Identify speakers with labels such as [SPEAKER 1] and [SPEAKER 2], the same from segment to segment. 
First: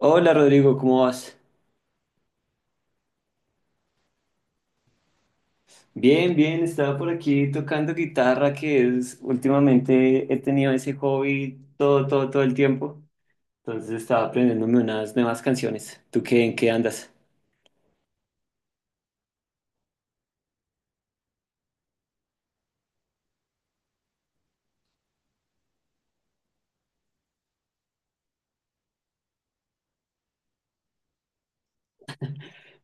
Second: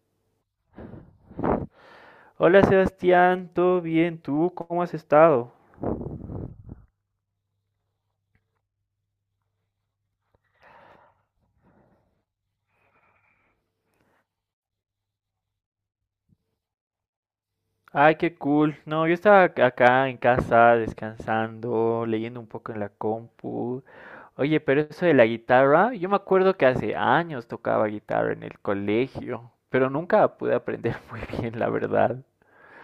[SPEAKER 1] Hola Rodrigo, ¿cómo vas?
[SPEAKER 2] Hola Sebastián, ¿todo bien? ¿Tú cómo has estado?
[SPEAKER 1] Bien, bien, estaba por aquí tocando guitarra, que es últimamente he tenido ese hobby todo, todo, todo el tiempo. Entonces estaba aprendiéndome unas nuevas canciones. ¿Tú qué, en qué andas?
[SPEAKER 2] Ay, qué cool. No, yo estaba acá en casa descansando, leyendo un poco en la compu. Oye, pero eso de la guitarra, yo me acuerdo que hace años tocaba guitarra en el colegio, pero nunca pude aprender muy bien, la verdad.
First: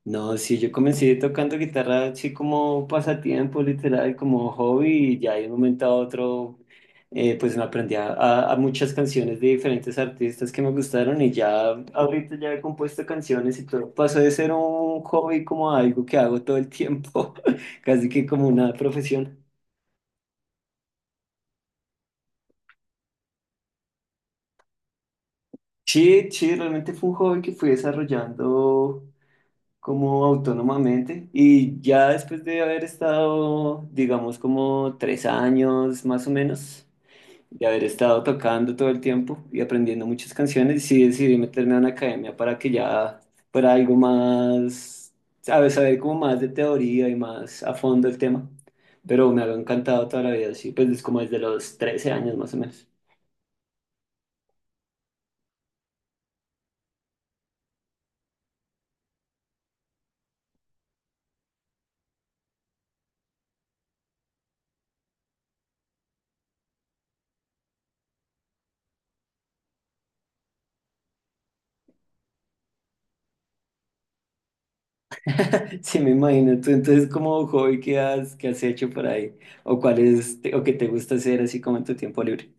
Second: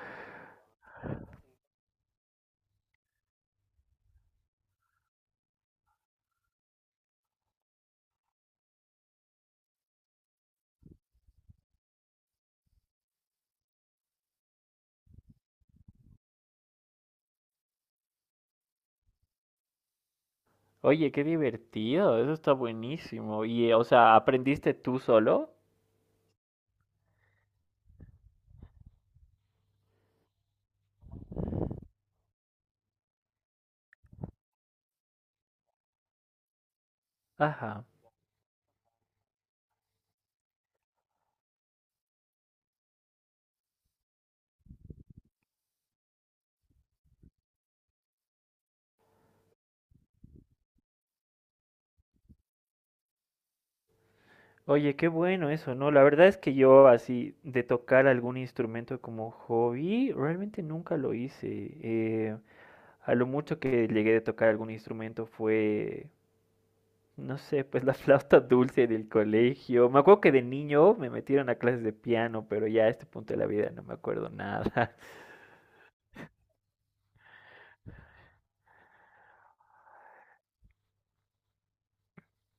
[SPEAKER 1] No, sí, yo comencé tocando guitarra así como pasatiempo, literal, como hobby, y ya de un momento a otro, pues me aprendí a muchas canciones de diferentes artistas que me gustaron y ya ahorita ya he compuesto canciones y todo. Pasó de ser un hobby como a algo que hago todo el tiempo, casi que como una profesión.
[SPEAKER 2] Oye, qué divertido, eso está buenísimo. Y, o sea, ¿aprendiste tú solo?
[SPEAKER 1] Sí, sí, realmente fue un hobby que fui desarrollando, como autónomamente, y ya después de haber estado, digamos, como 3 años más o menos, de haber
[SPEAKER 2] Ajá.
[SPEAKER 1] estado tocando todo el tiempo y aprendiendo muchas canciones, sí decidí meterme a una academia para que ya fuera algo más, sabes, saber como más de teoría y más a fondo el tema. Pero me ha encantado toda la vida, sí, pues es como desde los 13 años más o menos.
[SPEAKER 2] Oye, qué bueno eso, ¿no? La verdad es que yo, así de tocar algún instrumento como hobby, realmente nunca lo hice. A lo mucho que llegué de tocar algún instrumento fue, no sé, pues la flauta dulce del colegio. Me acuerdo que de niño me metieron a clases de piano, pero ya a este punto de la vida no me acuerdo nada.
[SPEAKER 1] Sí, me imagino. Tú, entonces, como hobby, qué has hecho por ahí? ¿O cuál es, te- o qué te gusta hacer así como en tu tiempo libre?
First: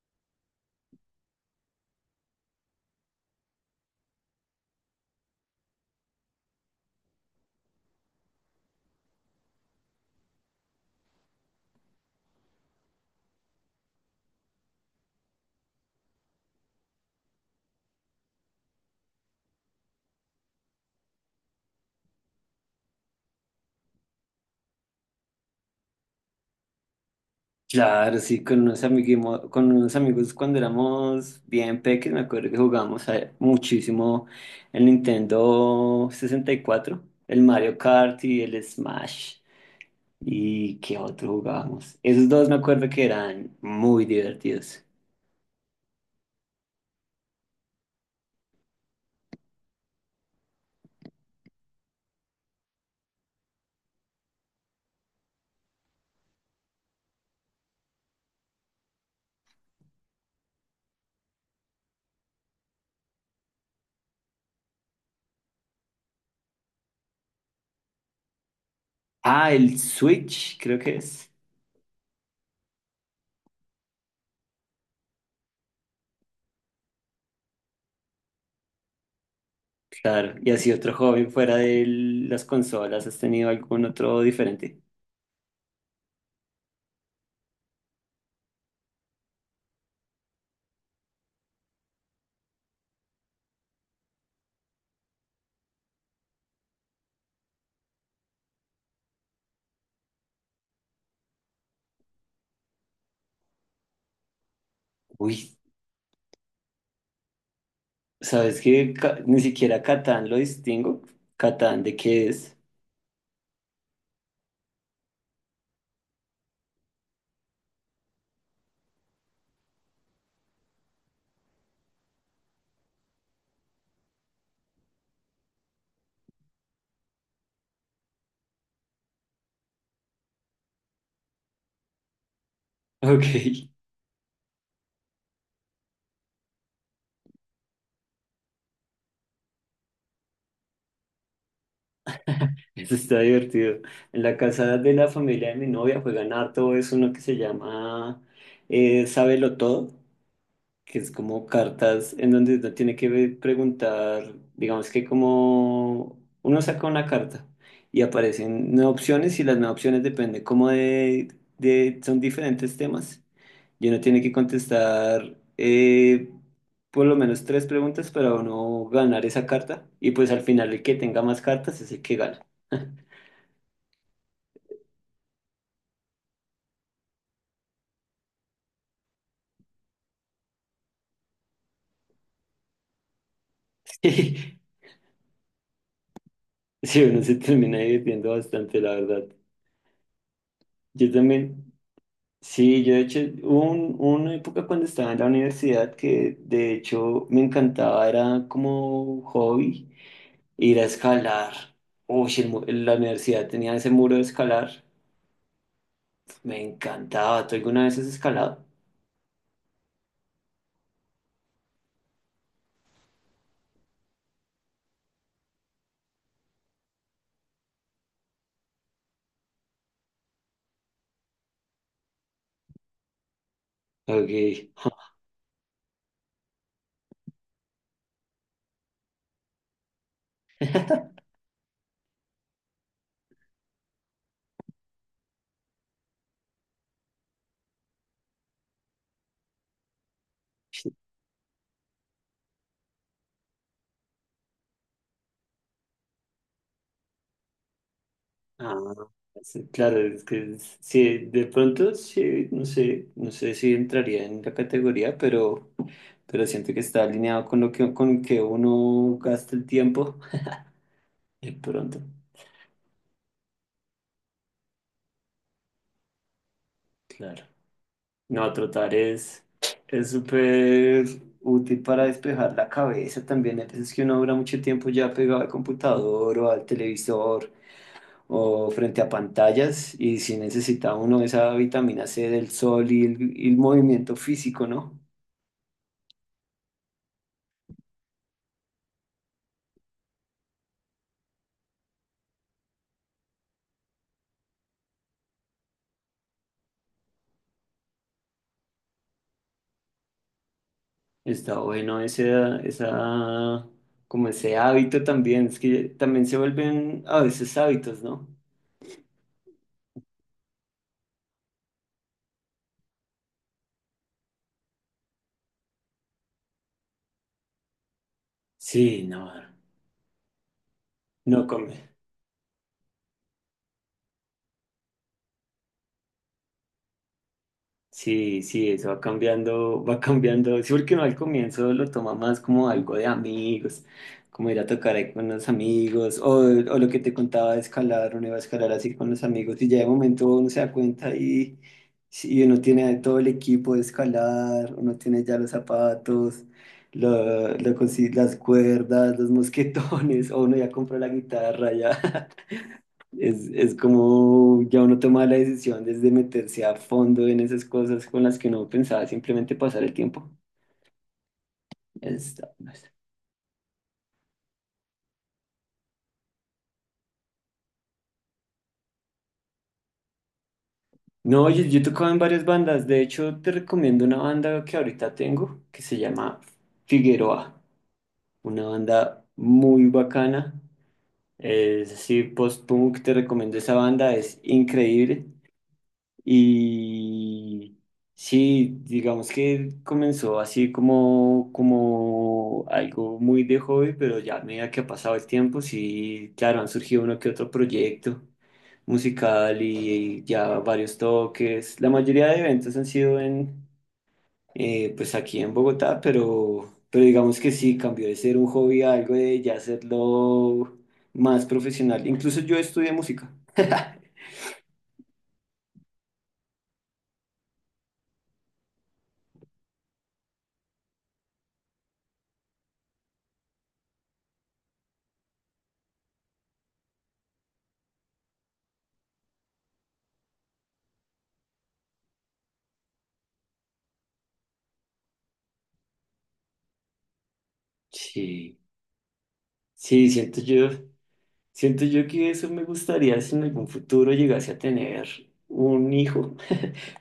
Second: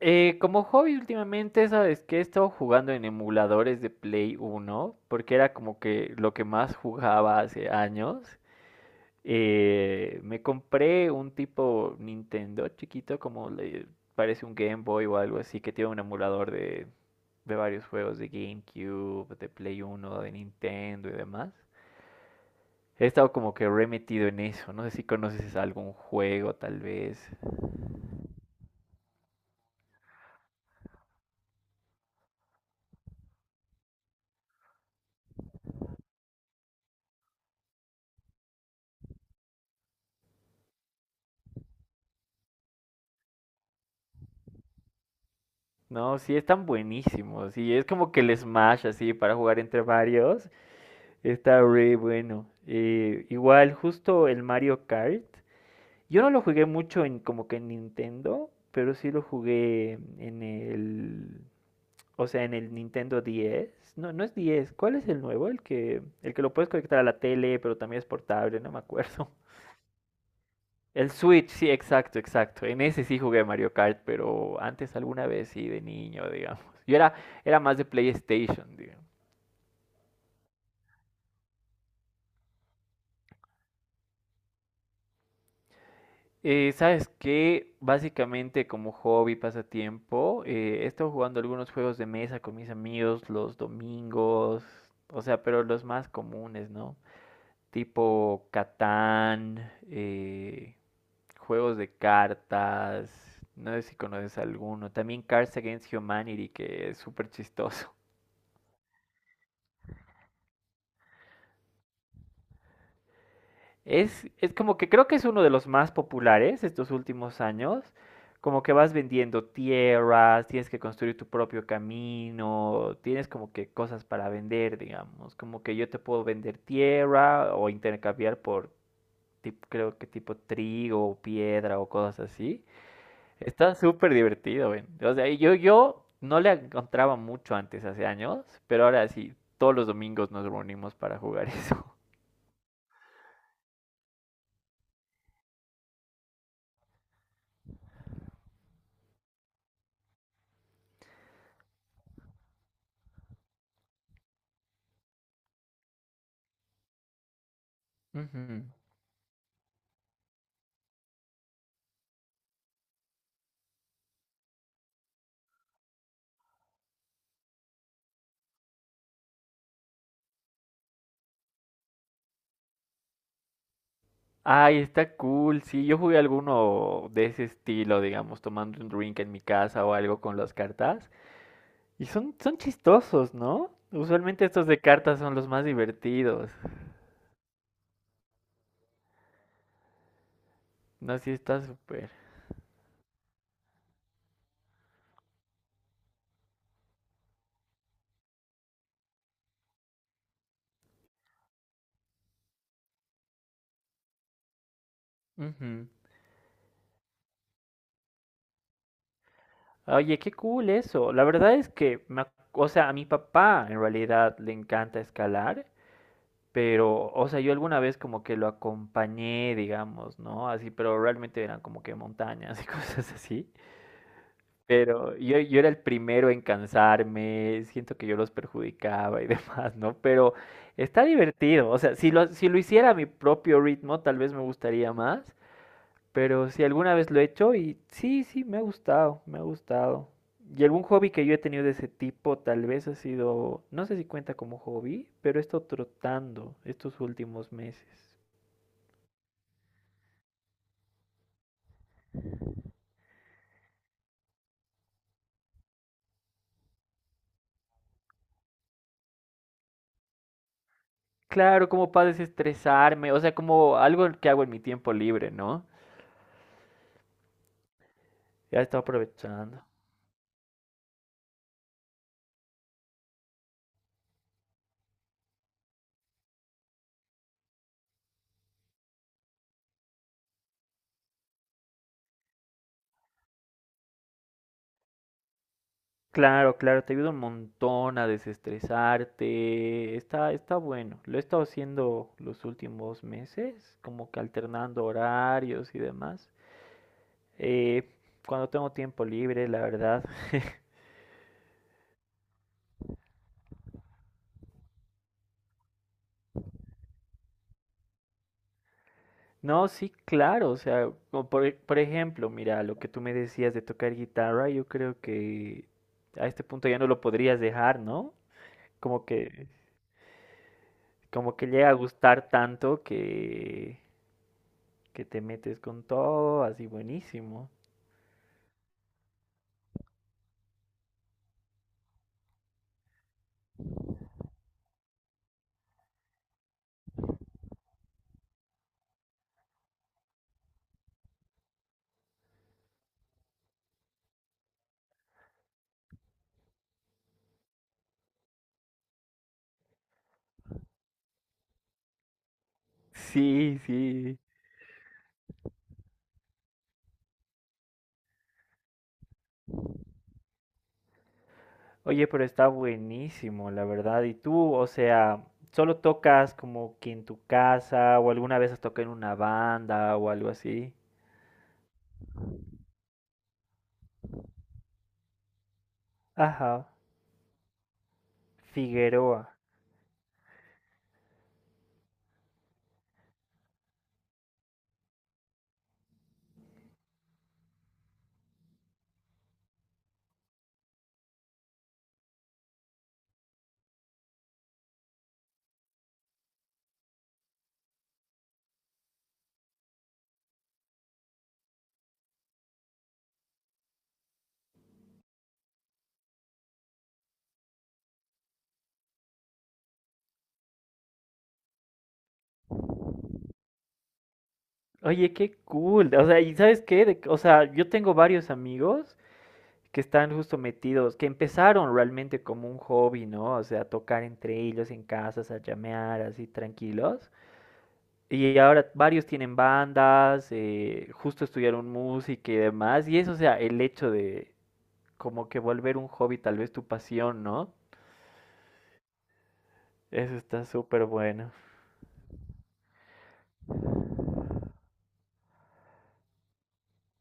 [SPEAKER 2] Como hobby últimamente, ¿sabes qué? He estado jugando en emuladores de Play Uno, porque era como que lo que más jugaba hace años. Me compré un tipo Nintendo chiquito, como le parece un Game Boy o algo así, que tiene un emulador de, varios juegos de GameCube, de Play Uno, de Nintendo y demás. He estado como que re metido en eso. No sé si conoces algún juego, tal vez.
[SPEAKER 1] Claro, sí, con unos amiguimo- con unos amigos cuando éramos bien pequeños, me acuerdo que jugábamos a- muchísimo el Nintendo 64, el Mario Kart y el Smash. ¿Y qué otro jugábamos? Esos dos me acuerdo que eran muy divertidos.
[SPEAKER 2] No, sí, están buenísimos. Y es como que el Smash, así, para jugar entre varios. Está re bueno. Igual, justo el Mario Kart. Yo no lo jugué mucho en, como que en Nintendo, pero sí lo jugué en o sea, en el Nintendo 10. No, no es 10. ¿Cuál es el nuevo? El que lo puedes conectar a la tele, pero también es portable, no me acuerdo.
[SPEAKER 1] Ah, el Switch, creo que
[SPEAKER 2] El
[SPEAKER 1] es.
[SPEAKER 2] Switch, sí, exacto, exacto. En ese sí jugué Mario Kart, pero antes alguna vez sí, de niño, digamos. Yo era, era más de PlayStation, digamos.
[SPEAKER 1] Claro, y así otro joven fuera de las consolas, ¿has tenido algún otro diferente?
[SPEAKER 2] ¿Sabes qué? Básicamente como hobby, pasatiempo, he estado jugando algunos juegos de mesa con mis amigos los domingos, o sea, pero los más comunes, ¿no? Tipo Catán, juegos de cartas, no sé si conoces alguno. También
[SPEAKER 1] Uy,
[SPEAKER 2] Cards Against Humanity, que es súper chistoso.
[SPEAKER 1] ¿sabes qué? Ca- ni siquiera Catán lo distingo. ¿Catán de qué es?
[SPEAKER 2] Es como que creo que es uno de los más populares estos últimos años. Como que vas vendiendo tierras, tienes que construir tu propio camino, tienes como que cosas para vender, digamos. Como que yo te puedo vender tierra o intercambiar por, creo que tipo trigo o piedra o cosas así.
[SPEAKER 1] Ok.
[SPEAKER 2] Está súper divertido, ven. O sea, yo no le encontraba mucho antes, hace años, pero ahora sí, todos los domingos nos reunimos para jugar eso.
[SPEAKER 1] Eso está divertido. En la casa de la familia de mi novia juegan harto, es uno que se llama Sábelo Todo, que es como cartas en donde uno tiene que ve- preguntar. Digamos que como uno saca una carta y
[SPEAKER 2] Ujú.
[SPEAKER 1] aparecen 9 opciones, y las 9 opciones dependen como de son diferentes temas, y uno tiene que contestar, por lo menos 3 preguntas para uno ganar esa carta, y pues al final el que tenga más cartas es el que gana.
[SPEAKER 2] Ay, está cool. Sí, yo jugué alguno de ese estilo, digamos, tomando un drink en mi casa o algo con las cartas. Y son chistosos, ¿no? Usualmente estos de cartas son los más divertidos.
[SPEAKER 1] Sí, uno se termina divirtiendo bastante, la verdad. Yo
[SPEAKER 2] No, sí, está
[SPEAKER 1] también.
[SPEAKER 2] súper.
[SPEAKER 1] Sí, yo de hecho, hubo una época cuando estaba en la universidad que de hecho me encantaba, era como hobby, ir a escalar. Uy, el mu- la universidad tenía ese muro de escalar,
[SPEAKER 2] Ujú.
[SPEAKER 1] me encantaba. ¿Tú alguna vez has escalado?
[SPEAKER 2] Oye, qué cool eso. La verdad es que, o sea, a mi papá en realidad le encanta escalar, pero, o sea, yo alguna vez como que lo acompañé, digamos, ¿no? Así, pero realmente eran como que montañas y cosas así.
[SPEAKER 1] Ok.
[SPEAKER 2] Pero yo era el primero en cansarme, siento que yo los perjudicaba y demás, ¿no? Pero está divertido, o sea, si lo hiciera a mi propio ritmo, tal vez me gustaría más, pero si alguna vez lo he hecho y sí, sí, me ha gustado, me ha gustado. Y algún hobby que yo he tenido de ese tipo, tal vez ha sido, no sé si cuenta como hobby, pero he estado trotando estos últimos meses.
[SPEAKER 1] Ah, sí, claro, es que es- sí, de pronto sí, no sé, no sé si entraría en la categoría, pero siento que está alineado con lo que, con que uno gasta el tiempo. De
[SPEAKER 2] Claro, como
[SPEAKER 1] pronto,
[SPEAKER 2] para desestresarme, o sea, como algo que hago en mi tiempo libre, ¿no?
[SPEAKER 1] claro. No,
[SPEAKER 2] Ya estaba
[SPEAKER 1] trotar
[SPEAKER 2] aprovechando.
[SPEAKER 1] es súper útil para despejar la cabeza también. Hay veces que uno dura mucho tiempo ya pegado al computador o al televisor o frente a pantallas y si necesita uno esa vitamina C del sol y el movimiento físico, ¿no?
[SPEAKER 2] Claro, claro, te ayuda un montón a desestresarte. Está bueno. Lo he estado haciendo los últimos meses, como que alternando horarios y demás. Eh, cuando tengo tiempo libre, la verdad.
[SPEAKER 1] Está bueno ese, esa, como ese hábito también. Es que también se vuelven a veces hábitos, ¿no?
[SPEAKER 2] No, sí, claro. O sea, por ejemplo, mira, lo que tú me decías de tocar guitarra, yo creo que a este punto ya no lo podrías dejar, ¿no?
[SPEAKER 1] Sí,
[SPEAKER 2] Como
[SPEAKER 1] no,
[SPEAKER 2] que, como
[SPEAKER 1] no
[SPEAKER 2] que llega
[SPEAKER 1] come.
[SPEAKER 2] a gustar tanto que te metes con todo, así buenísimo.
[SPEAKER 1] Sí, sí, eso va cambiando, va cambiando. Sí, porque uno al comienzo lo toma más como algo de amigos, como ir a tocar ahí con los amigos, o lo que te contaba de escalar, uno iba a escalar así con los amigos, y ya de momento uno se da cuenta y uno tiene todo el equipo de escalar, uno tiene ya los zapatos, lo, lo consi- las cuerdas, los mosquetones, o uno ya compra la guitarra, ya.
[SPEAKER 2] Sí,
[SPEAKER 1] Es
[SPEAKER 2] sí.
[SPEAKER 1] como ya uno toma la decisión desde meterse a fondo en esas cosas con las que uno pensaba simplemente pasar el tiempo.
[SPEAKER 2] Oye, pero
[SPEAKER 1] Es-
[SPEAKER 2] está buenísimo, la verdad. ¿Y tú, o sea, solo tocas como que en tu casa o alguna vez has tocado en una banda o algo así?
[SPEAKER 1] No, yo he tocado en varias bandas. De hecho, te recomiendo una banda que ahorita tengo que se llama
[SPEAKER 2] Ajá,
[SPEAKER 1] Figueroa. Una banda
[SPEAKER 2] Figueroa.
[SPEAKER 1] muy bacana. Es así, post-punk. Te recomiendo esa banda. Es increíble. Y sí, digamos que comenzó así como, como algo muy de hobby, pero ya a medida que ha pasado el tiempo, sí, claro, han surgido uno que otro proyecto musical y ya varios toques. La mayoría de eventos han sido en, pues aquí en Bogotá, pero digamos que sí, cambió de ser un hobby a algo de ya hacerlo más profesional. Incluso yo estudié música.
[SPEAKER 2] Oye, qué cool. O sea, ¿y sabes qué? O sea, yo tengo varios amigos que están justo metidos, que empezaron realmente como un hobby, ¿no? O sea, tocar entre ellos en casas, a llamear así tranquilos. Y ahora varios tienen bandas, justo estudiaron música y demás. Y eso, o sea, el hecho de como que volver un hobby, tal vez tu pasión, ¿no?
[SPEAKER 1] Sí, sí,
[SPEAKER 2] Eso
[SPEAKER 1] siento
[SPEAKER 2] está
[SPEAKER 1] yo.
[SPEAKER 2] súper bueno.
[SPEAKER 1] Siento yo que eso me gustaría si en algún futuro llegase a tener un hijo,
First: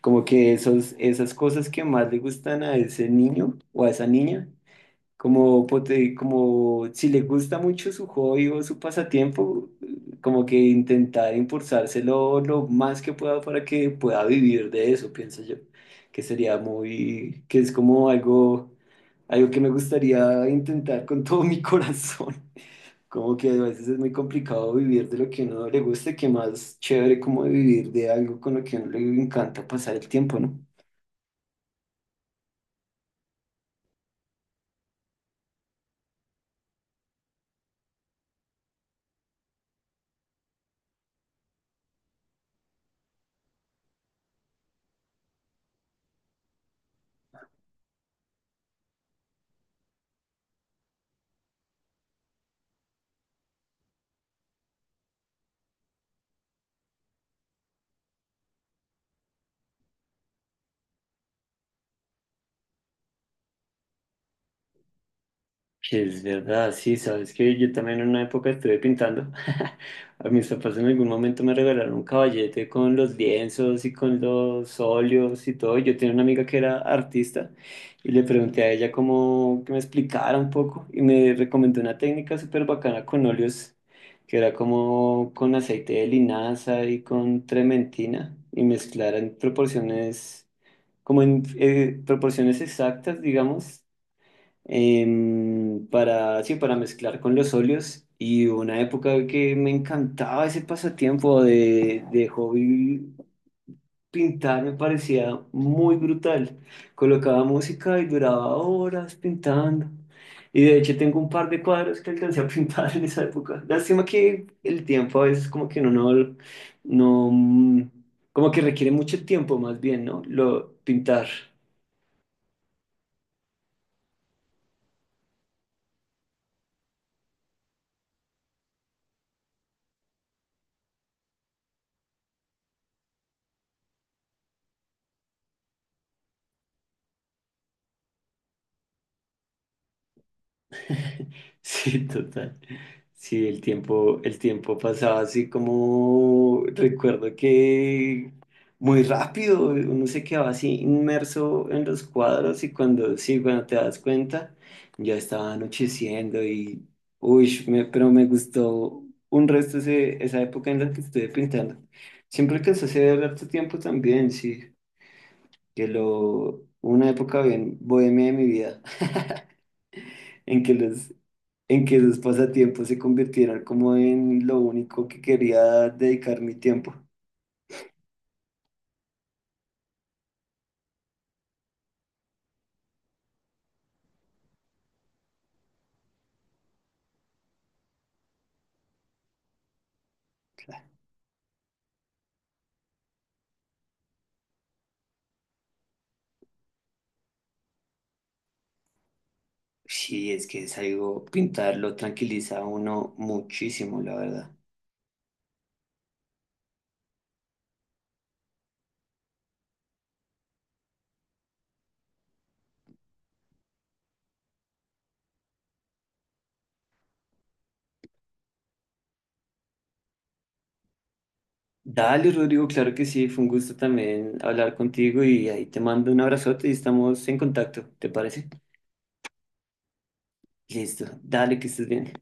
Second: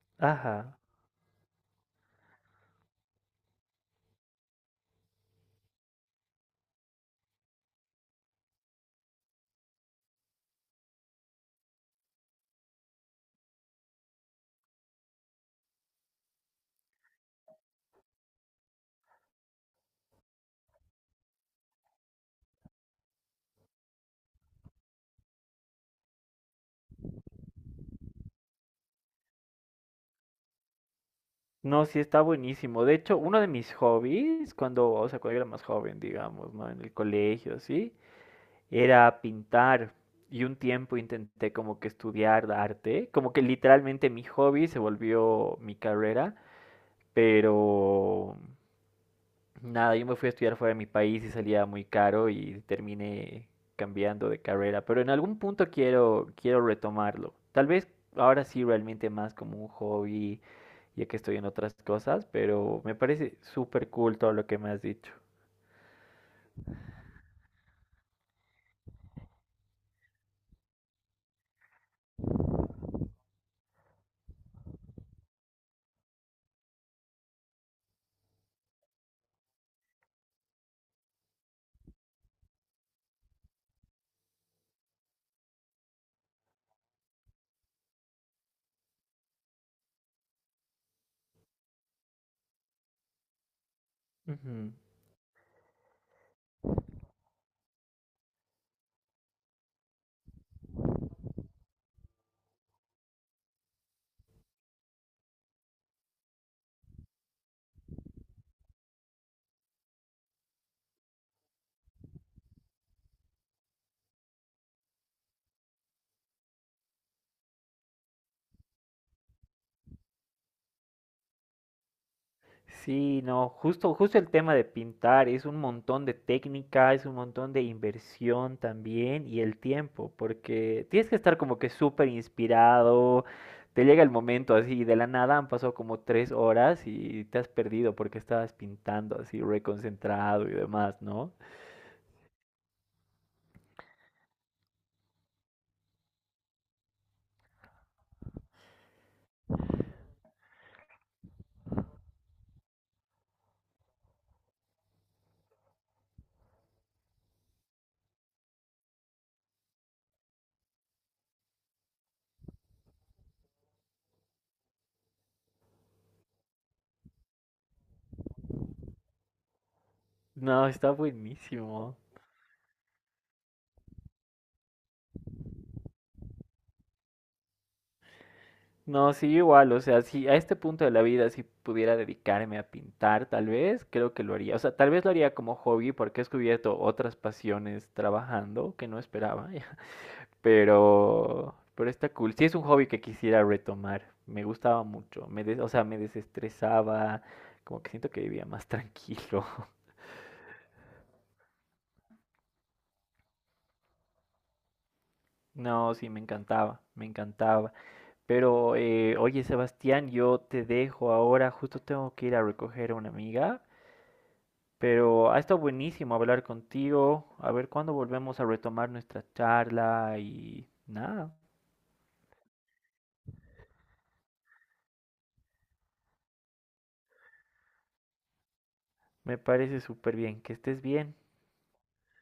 [SPEAKER 1] como que
[SPEAKER 2] Ajá.
[SPEAKER 1] esos, esas cosas que más le gustan a ese niño o a esa niña, como, pote- como si le gusta mucho su hobby o su pasatiempo, como que intentar impulsárselo lo más que pueda para que pueda vivir de eso, pienso yo, que sería muy, que es como algo, algo que me gustaría intentar con todo mi corazón. Como que a veces es muy complicado vivir de lo que a uno le gusta, que más chévere como vivir de algo con lo que a uno le encanta pasar el tiempo, ¿no?
[SPEAKER 2] No, sí, está buenísimo. De hecho, uno de mis hobbies, cuando, o sea, cuando yo era más joven, digamos, ¿no? En el colegio, así, era pintar. Y un tiempo intenté como que estudiar arte, como que literalmente mi hobby se volvió mi carrera, pero nada, yo me fui a estudiar fuera de mi país y salía muy caro y terminé cambiando de carrera, pero en algún punto quiero retomarlo. Tal vez ahora sí realmente más como un hobby, ya que estoy en otras cosas, pero me parece súper cool todo lo que me has dicho.
[SPEAKER 1] Es verdad, sí, sabes que yo también en una época estuve pintando. A mis papás en algún momento me regalaron un caballete con los lienzos y con los óleos y todo. Yo tenía una amiga que era artista y le pregunté a ella cómo que me explicara un poco, y me recomendó una técnica súper bacana con óleos que era como con aceite de linaza y con trementina y mezclar en proporciones, como en proporciones exactas, digamos,
[SPEAKER 2] Ujú.
[SPEAKER 1] para, sí, para mezclar con los óleos. Y hubo una época que me encantaba ese pasatiempo de hobby pintar, me parecía muy brutal. Colocaba música y duraba horas pintando. Y de hecho tengo un par de cuadros que alcancé a pintar en esa época. Lástima que el tiempo a veces como que uno no, no, mm, como que requiere mucho tiempo más bien, ¿no? Lo pintar.
[SPEAKER 2] Sí, no, justo el tema de pintar es un montón de técnica, es un montón de inversión también y el tiempo, porque tienes que estar como que súper inspirado, te llega el momento así, de la nada han pasado como 3 horas y te has perdido porque estabas pintando así, reconcentrado y demás, ¿no?
[SPEAKER 1] Sí, total. Sí, el tiempo pasaba así como recuerdo que muy rápido, uno se quedaba así inmerso en los cuadros y cuando sí, cuando te das cuenta, ya estaba anocheciendo y uy, me- pero me gustó un resto ese- esa época en la que estuve pintando. Siempre alcancé a hacer harto tiempo también, sí, que lo una época bien bohemia de mi vida en
[SPEAKER 2] No,
[SPEAKER 1] que
[SPEAKER 2] está
[SPEAKER 1] los, en
[SPEAKER 2] buenísimo.
[SPEAKER 1] que sus pasatiempos se convirtieran como en lo único que quería dedicar mi tiempo.
[SPEAKER 2] No, sí, igual, o sea, si a este punto de la vida si pudiera dedicarme a pintar, tal vez, creo que lo haría. O sea, tal vez lo haría como hobby porque he descubierto otras pasiones trabajando que no esperaba, pero está cool. Sí, es un hobby que quisiera retomar. Me gustaba mucho, o sea, me desestresaba, como que siento que vivía más tranquilo.
[SPEAKER 1] Sí, es que es algo, pintarlo tranquiliza a uno muchísimo, la verdad.
[SPEAKER 2] No, sí, me encantaba, me encantaba. Pero, oye, Sebastián, yo te dejo ahora, justo tengo que ir a recoger a una amiga, pero ha estado buenísimo hablar contigo. A ver cuándo volvemos a retomar nuestra charla y nada,
[SPEAKER 1] Dale, Rodrigo, claro que sí, fue un gusto también hablar contigo y ahí te mando un abrazote y estamos en contacto, ¿te parece?
[SPEAKER 2] me parece súper bien. Que estés
[SPEAKER 1] Listo,
[SPEAKER 2] bien.
[SPEAKER 1] dale, que estés bien.